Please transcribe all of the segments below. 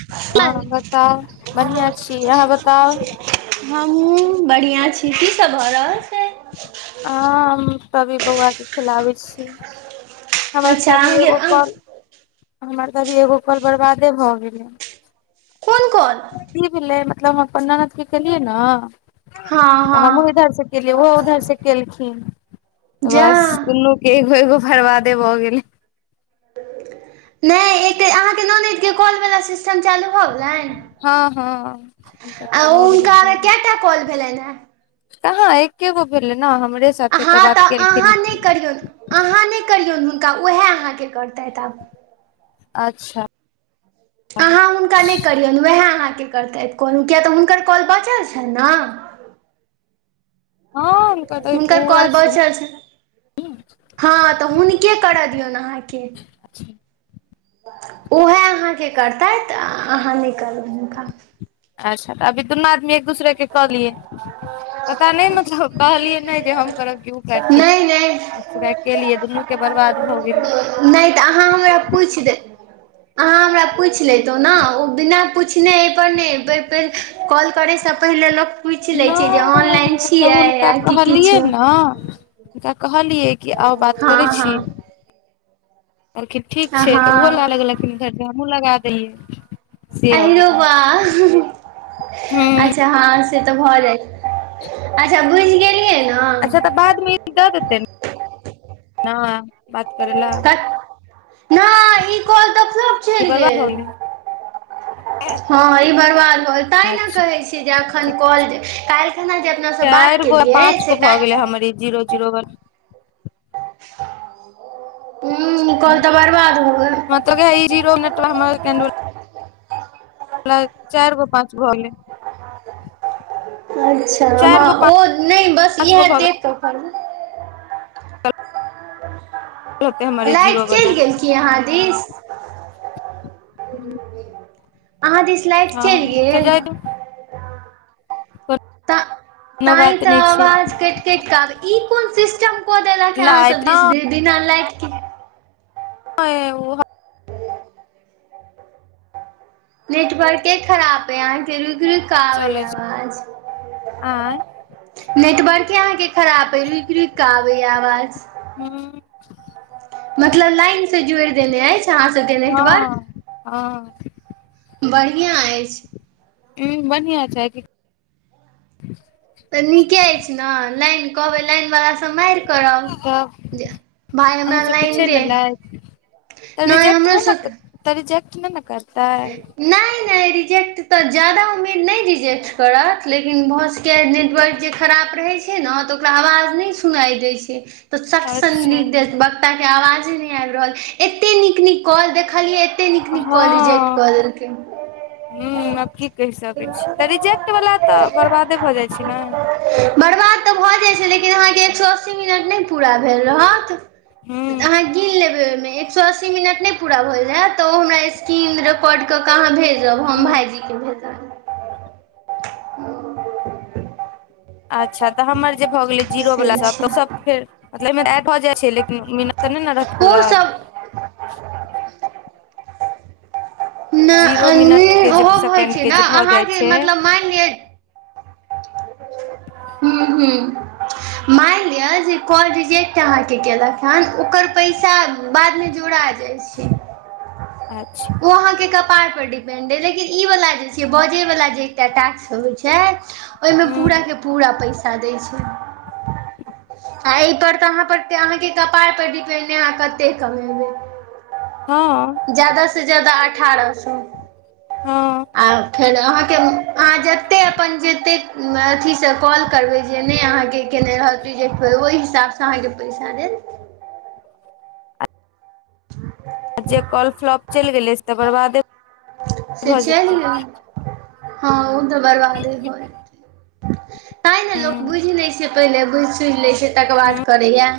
[inaudible] हँ बताउ बढ़िआँ छी अहाँ बताउ हमूँ बढ़िआँ छी कीसभ भऽ रहल छै ह हम तभी बौआ के खिलाबे छी हमर अच्छा तभी अहाँके एगो अ पल हमर तऽ अभी एगो कल बर्बादे भऽ गेलै कोन कोन की भेलै मतलब हम अपन ननद के केलियै हँ ने हमहु हँ इधर से केलि ओहो उधर से केलखिन तऽ जा बस दुन्नू एगो एगो बरबादे भऽ गेल नै ऐतै आहा के ननैद के कॉल वला सिस चन चालू भऽ गेलनि हँ हँ आ भऽ गेलै हुनका टा कॉल भेलै ह कहाँ एकेगो भेलै ने हमरे साथे तऽ बात केलखिन करियौल अहाँ नहि करियौन हुनका उएह अहाँके करतथि आब अच्छा अहाँ हुनका नहि करियनि उएह अहाँकेँ करतथि कॉल किय तऽ हुनकर कॉल बचल छनि ने हुनकर कॉल बचल छै हूँ हँ तऽ हुनके करय दियौन अहाँके छै उएह अहाँके करतथि अहाँ नहि करबै हुनका अच्छा तऽ अभी दुनू आदमी एक दूसरे के कऽ लियै पता नहि मतलब कहलियै नहि जे हम करब कि ओ करथिन नहि नहि बसग केली एदनू के बरवाद होगेले नहि तऽ अहाँ हमरा अहाँ हमरा पूछ ले तौ ने ओ बिना पूछने एहि परर नहिेर कॉल करैसँ पहिनेे लोक पुछि लै छियै जे ऑनलाइन नहि छियै आ की किछो हँ तऽ कहलिये की आउ बात हँ करै छी हँ कहलखिन ठीक छै तऽ ओहो ल हँ लग लखिन घर हमहुँ लगा दैलियै अहिरो बा [unintelligible] हूँ हँ से तऽ भऽ जाय अच्छा बुझि गेलियै न अच्छा तऽ बादमे ई दऽ देतै नऽ बात करे लऽ क नहि ई कल तऽ फ्लोप कि चैल बर्बाद भऽ गेल गेलै हँ ई बरबाद भेल तेय न अच्छा कहै छियै जे एखन कॉल काल्हि खना जे अपना से बात चारि गो आ केलियै पाँच से गो भऽ गेलै हमर ई जीरो जीरो बला हूँ कॉल तऽ बरबाद भ गेल हमरा तऽ गइ ई जीरो [unintelligible] चार गो पाँच बॉल [unintelligible] अच्छा चारि हँ गो ओ नहि बस पाँच गो इएह भऽ देत गेल होतै हमर ई लाइट जीरो वाला चलि गेल की अहाँ दिश अहाँ दिस लाइट चलि हँ तऽ गेल जाय दू त कोनो तई बात तऽ नहि छै आवाज कैट कैट क ई कोन सिस्टम कऽ देलक अहाँ लाइट सब दिस जे बीना लाइट के नय उ हम नेटवर्के खराप यऽ अहाँके रुकि रुकि कऽ आबेय चलै यऽ छै आवाज आँय नेटवर्के अहाँके खराब अइ रुकि रुकि कऽ आबैय आवाज हँ मतलब लाइन से जोड़ि देने अछि अहाँ सबके नेटवर्क हँ हँ बढ़िआँ अछि ऊ बढ़िआ छै कि तऽ नीके अछि ने लाइन कहबै लाइन वला तऽ मारि करब तब जे भाय अहाँ हमरा सबके लाइन छै दे ने लाइट तऽ नहि रिजेक्ट हमरो नहि ने सब तऽ रिजैक्ट नहि ने करतै नहि नहि रिजेक्ट तऽ जादा उम्मीद नहि रिजेक्ट करत लेकिन भऽ सक नेटवर्क जे खराब रहै छै छै ने तऽ ओकरा आवाज नहि सुनाइ दै छै तऽ सट् अच्छा सनिदेत बक्ताक के आवाजे नहि आबि रहल एते नीक नीक कल देखलियै कते नीक नीक कॉल रिजेक्ट कऽ देलकै हुँ आब की कहि सकैत छी तऽ रिजेक्ट वाला तऽ बर्बादे भऽ जाइ छै न बर्बाद तऽ भऽ जाइत छै लेकिन अहाँके एक सौ अस्सी मिनट नहि पूरा भेल रहत हूँ आहाँ गिन लेबै उहिमे एक सौ अस्सी मिनट नय पुरा होइल हैत तऽ ओहो मऽ स्क्रीन रे रेकाउड कऽ कऽ अहाँ भेजब हम हूँ भाइजीके भेजब अच्छा तऽ हमर जे भऽ गेलै जीरो से वला सब तऽ सब छै फेर मतलब एहि म रिजेक्ट भऽ जाइ छै लेकिन मिनट तऽ नहि न रहत पूरल ओसभ नहि जीरो मिनट एहिमे के जे ओहो होइ सेकेंड छै के न जे भऽ जाइ अहाँके छै मतलब मानि लिअ हुँ हुँ मानि लिअ जे कॉल रिजेक्ट अहाँके केलक तहन ओकर पैसा बादमे जोड़ा जाइ छै अच्छा ओ अहाँके कपार पर डिपेंड लेकिन ई वाल जे छै बजय वलाा जे एकटा टैक्स होइ छै ओहिमे पुरा हूँ केऽ पूरा पैसा दै छै आ एहिपर तऽ अहाँके कपार पर डिपेंड अहाँ कते कमेबै हँ जादाँ जादा अठारह सौ हँ आ फेर अहाँके अहाँ जतेक अपन जते अथीसँ कॉल करबै जे नहि अहाँके केयने रहत ओहि हिसाबसँ अहाँके पैसा देल। ह आ जे कॉल फ्लॉप चलि गेलै, तकर बाद। से चाही हँ, ओ तऽ बरबादे होतै। तैँ ने लोक हूँ बुझि लैत छै, पहिले बुझि सुझि लैत छै, तकर बाद हूँ करै छै।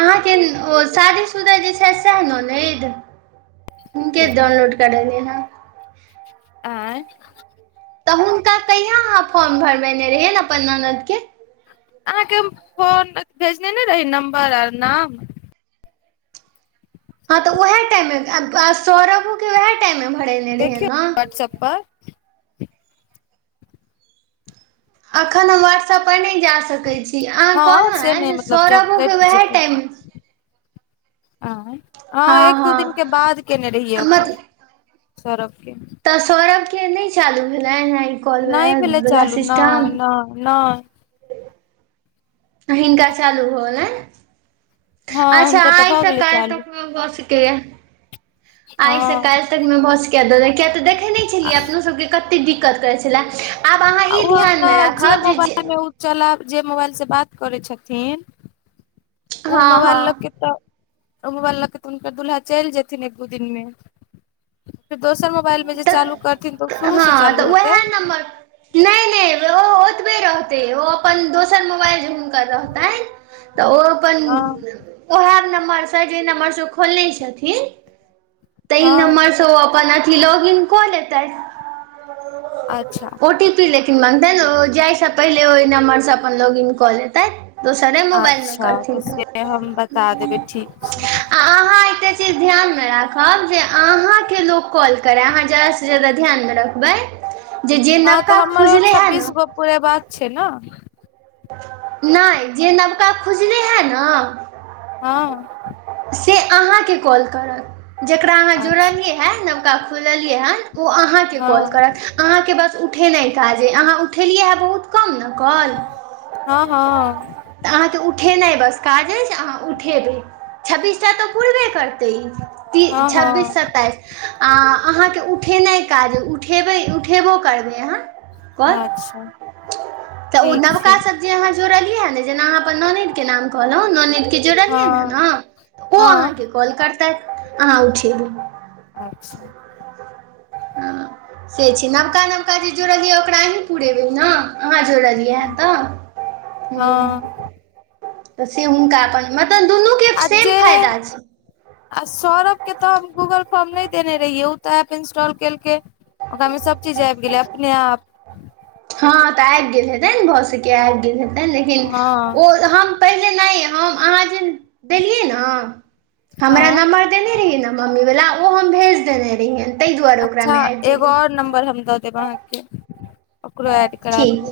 अहाँके ओ शादीशुदा जे छै, से ननैद। के डाउनलोड कऽ देत हँ? आँ तऽ हुनका कहिया अहाँ फॉर्म भरबेने रहियै, अपन ननैदके? अहाँके फोन भेजने ने रही, नम्बर आ नाम। हँ तऽ उएह टाइममे सौरभके उएह टाइममे भरने रहियै ने। सपाट अखन हम व्हाट्सऐपपर नहि जा सकैत छी। जी, अहाँ हँ कहलहुँ से ने नहि जे मतलब सरबूके उएह टाइम। आँ हँ, एक दू दिनके बाद केने रहियै ओकर। मतलब सौरभके। तऽ सौरभके नहि चालू भेलनि ई कॉलवला सिस्टम? ह नहि हिनका चालू भऽ गेलनि। हँ अच्छा, हुनकर तऽ आइ भऽ सँ गेलै काल तक पक्का। चालू तकमे भऽ सकै हँ छै, किएक तऽ देखै नहि छलियै अपनासभके कतेक दिक्कत करै छलै। आब अहाँ ई ध्यानमे राखब जे जे चल, आब जे मोबाइलसँ बात करै छथिन, ओ हँ मोबाइल हँ लऽ कऽ तऽ। ओ मोबाइल लऽ तऽ हुनकर दूल्हा चलि जेथिन, एक-दू दिनमे फेर दोसरो। मोबाइलमे जे तऽ चालू करथिन तऽ ओ शुरूसँ हँ तऽ चालू होतै। उएह नम्बर नहि नहि, ओ ओतबे रहतै, ओ अपन दोसर मोबाइलसँ जुम करै। रहतनि तऽ ओ अपन। हँ ओएह नम्बर सँ, जे नम्बर सँ ओ खोलने छथिन, ताहि हँ नम्बर सँ ओ अपन। लॉगिन कऽ लेतै अच्छा ओटी। ओटीपी मँगतनि, जाहिसँ पहिले ओहि नम्बरसँ अपन लॉगिन कऽ लेतथि। दोसरे मोबाइलमे अच्छा करथिन तऽ। से हम बता देबै ठीक छै आ अहाँ एकटा चीज ध्यानमे राखब जे अहाँके लोक कॉल करै, अहाँ जादासँ जादा ध्यानमे रखबै जे जे हँ तऽ नवका हमरो खुजलै हँ ने। छब्बीस गो पूरे बाक छै ने। नहि, जे नवका खुजलै हँ ने। हँ से अहाँके कॉल करत जेकरा अहाँ अच्छा जुड़लियै हँ, नवका खोललियै हँ। ओ अहाँके हँ कॉल करत। अहाँके बस उठेनाइ काज अइ, अहाँ उठेलियै हँ, बहुत कम ने कॉल। हँ हँ तऽ अहाँके उठेनाइ बस काज अछि, अहाँ उठेबै। छब्बीसटा तऽ पूरे करतै, ई हँ हँ छब्बीस हँ स्ताइस। आ अहाँके उठेनाइ काज छै, उठेबै, उठेबो करबै अहाँ। कॉल अच्छा तऽ ओना। ठीक छै जोड़लियै ने, जेना अहाँ अपन ननैदके नाम कहल। जोड़लियै हँ ने अहाँ, ओ हँ अहाँके कॉल करतै, अहाँ उठेबै। अच्छा [unintelligible] [inaudible] से छै नवका नवका जे जुड़लै, ओकरा अहीं पुरेबै ने, अहाँ जोड़लियै। ईहा ह तऽ, हँ हू से हुनका मतलब दुनूमे। अ जे आ सौरभ के तऽ हम गूगल फॉर्म नहि देने रहियै ओ तऽ एप इंस्टॉल केलकै ओकरा में सब चीज आबि गेलै अपने आप हँ तऽ आबि गेल हेतै भऽ सके आबि गेल हेतै लेकिन हँ ओ हम पहिले नइ ह आहा जे देलिये ना हमरा हँ नम्बर देने रहियै ने मम्मी वाला ओ हम भेज देने रहियैन अच्छा एगो और नम्बर हम द देब अहाँके ओकरो एड ठीक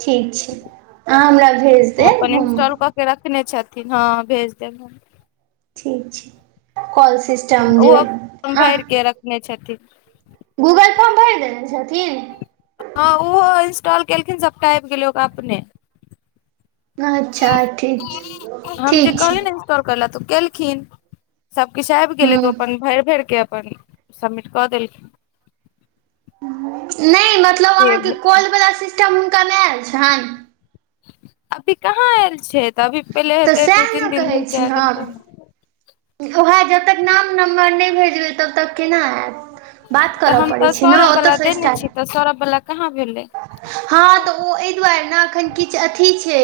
ठीक छै अहाँ हमरा भेज दे ओ अपन इंस्टॉल कऽ के रखने छथिन हँ भेज देब हम ठीक छै कॉल सिस्टम जे हँ नहि छथिन गूगल फोर्म भरि देने छथिन हँ ओहो इंस्टॉल केलखिन सभटा आबि गेलै ओकर अपने अच्छा ठीक छै ठीक छै ोर कर ल तू केलखिन सभकछु आबि गेलै हूँ तऽ अपन भरि भरि के अपन सबमेट क देलखिन नहि मतलब से अहाँके भेलै कॉल वला सिस्टम हुनका नहि आयल छनि अभी कहाँ आयल छै तऽ अभी पहिले तऽ हेते सएह दू तीन ने दिन दिन कहै छी चारि दिन हम तक उएह जबतक नाम नम्बर नहि भेजबै तबतक केना आयत तऽ हम तऽ सौरभ वालला देने छी स्टार्ट तऽ सौरभ वला कहाँ भेलै हँ तऽ ओ एहि दुआरे ने एखन किछु अथी छै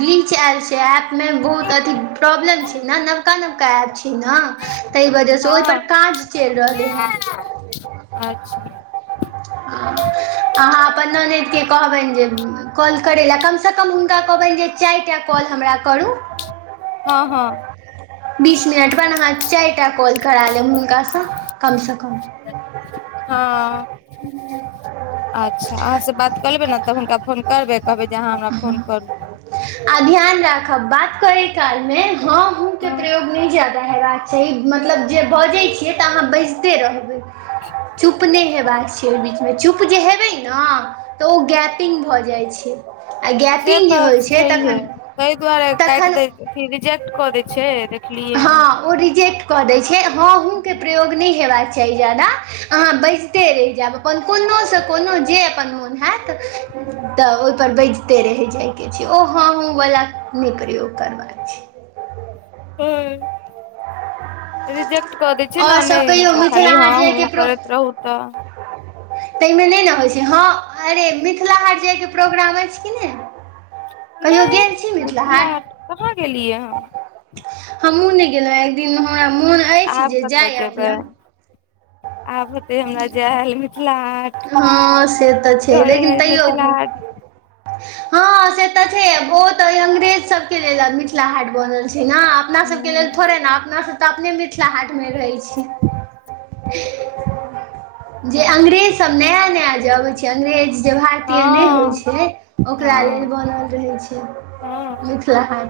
ग्लीच आयल छै ऐप ए मे बहुत अथी प्रॉब्लम छै ने नबका नबका ऐप छै ने ताहि वजहसँ हँ ओहिपर काज चलि रहलै हे [inaudible] अहाँ अपन ननदिकके कहबनि जे कॉल करै लए कमसँ कम हुनका कहबनि जे चारिटा कॉल हमरा करू हँ हँ बीस मिनट अपन अहाँ चारिटा कॉल करा लेब हुनकासँ कमसँ कम हँ अच्छा अहाँसँ बात करऽ लेबै ने तऽ हुनका फोन करबै कहबै जे अहाँ हमरा फोन करू आ ध्यान राखब बात करै कालमे हँ ह के हँ प्रयोग नहि जादा हेबाक चाही मतलब जे बजै छियै तऽ अहाँ बजिते रहबै चुपने हेबाक छय बि चुप जे हेबै ने तऽ ओ गैपिंग भऽ जाइ छै आ गैपिंग जे होइ छै तखन तहि दुआरे काटि तखन दै अथी रिजेक्ट कऽ दै छै देखलियै हँ ने ओ रिजेक्ट कऽ दै छै हहूँके प्रयोग नहि हेबाक चाही जा अाँ बे रहिब कोसँ को जे अपन मोन होैत तऽ ओहिपर बजिते रहि जाइके छै ओ हं हूं वला नहि प्रयोग करबाक छै ह रिजेक्ट कऽ दै छै ने और सब नहि कहियौ मतलब मिथिला खाली हँ हाट हूं जायके प्रो करैत रहू तऽ [inaudible] ताहिमे नहि ने होइत छै हँ अरे मिथिला हाट जायके प्रोग्राम अछि कि नहि कहियो नहि गेल छी मिथिला कहाँ हाट गेलियै हम हमहूँ नहि गेलहुँ एक दिनमे हमरा मोन अछि आब जे कतऽ जाय जेबै अपना आब हेतै हमरा जायल मि थिला हाट हँ से तऽ छै लेकिन घरेमे तैयो मिथिला हाट हँ से तऽ छैहे बहुत अइ अंग्रेज सब के लेल मिथिला हाट बनल छै ने अपना सबके हूँ लेल थोड़े ने अपना सब अपने मिथिला हा मे रह छी अंग्रेज सब नया नया जे अबै छै अंग्रेज जे भारतीय नहि होइ हँ छै ओकरा लेल हँ बनल रहै छै हँ मिथिला हा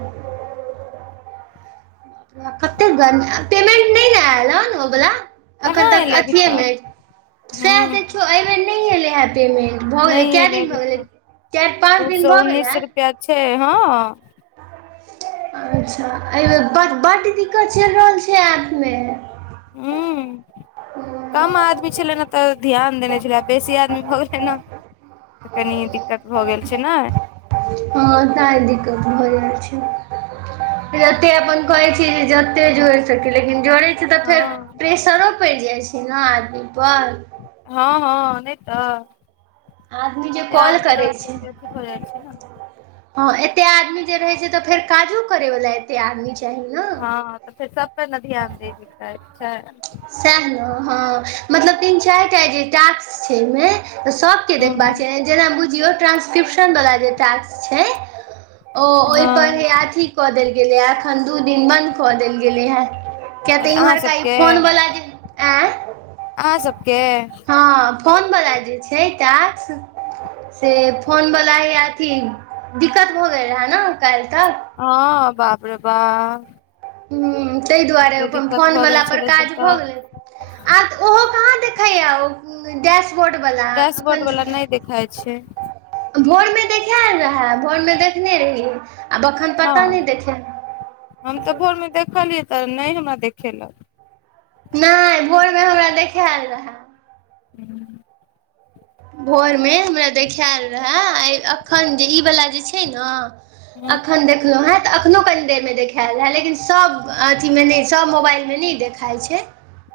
कतेक घर पेमेंट नहि ने आयल ने ओ बला कहाँ अखन तक एलै अभी अथिये मे अछि स‌एह हूँ देखियौ एहि बेेर नहि एलै है पेमेंट भऽ गेलै नहि एलै क‌ए दिन अभी भऽ गेलै तक चारि पाँच दू दिन सए भऽ उन्नैस गेलै रुपआ छै हँ अच्छा अ ब बड्ड दिक्कत चलि रहल छै आपमे ह्म कम आदमी छलै ने तऽ ध्यान देने छलै बेसी आदमी भऽ गेलै ने तऽ कनी दिक्कत भऽ गेल छै ने हँ ताहि दिक्कत भ जाइ छै जते अपन कहै छी जे जते जोड़ि सकी लेकिन जोड़ै छी तऽ फेर हँ प्रेस सरो पड़ि जाइ छै ने आदमीप हँ हँ नहि तऽ आदमी जे त कॉल धीरो करै कत अथि कर छै ने ह एते आदमी जे रहे छै तऽ फेर काजो करे वाला एते आदमी चाही ने हँ तऽ फेर सबपे ने ध्यान द छै सएह ने हँ मतलब तीन चारि टा जे टास्क छै ओमे त सभ देख हूँ छै जेना बुझियौ ट्रा्सक्रिप्शन वला जे टास्क छै ओ ओहिपर हँ हे अथी कऽ देल गेलैए य एखन दू दिन बन्द कऽ देल गेलै हेँ अहाँ सबके आँय अहाँ सबके हँ फोन वला जे छै टास से फोन वला ह अथी दिक्कत भऽ गेल रहे ने काल्हि तक हँ बाप रे बाह ह तहि दुआरे अपन फोन भऽ वला गेल पर छलै से काज भऽ तऽ गेलै आ ओहो कहाँ देखैए ओ डैशबोर्डवला एखन देखा छै भोरमे देखायल रहै भोरमे देखने रहियै आब अखन हँ पता नहि देखेल हम तऽ भोरमे देखलियै तऽ नहि हमरा देखेलक नहि भोरमे हमरा देखायल रहय भोर मे हमरा देखायल रहे आ अखन जे ई वाला जे छै ने हूँ अखन देखलहु हे तऽ अखनो कनि देरमे देखाायल रहय लेकिन सभ अथीमे नहि सभ मोबाइलमे नहि देखाइ छै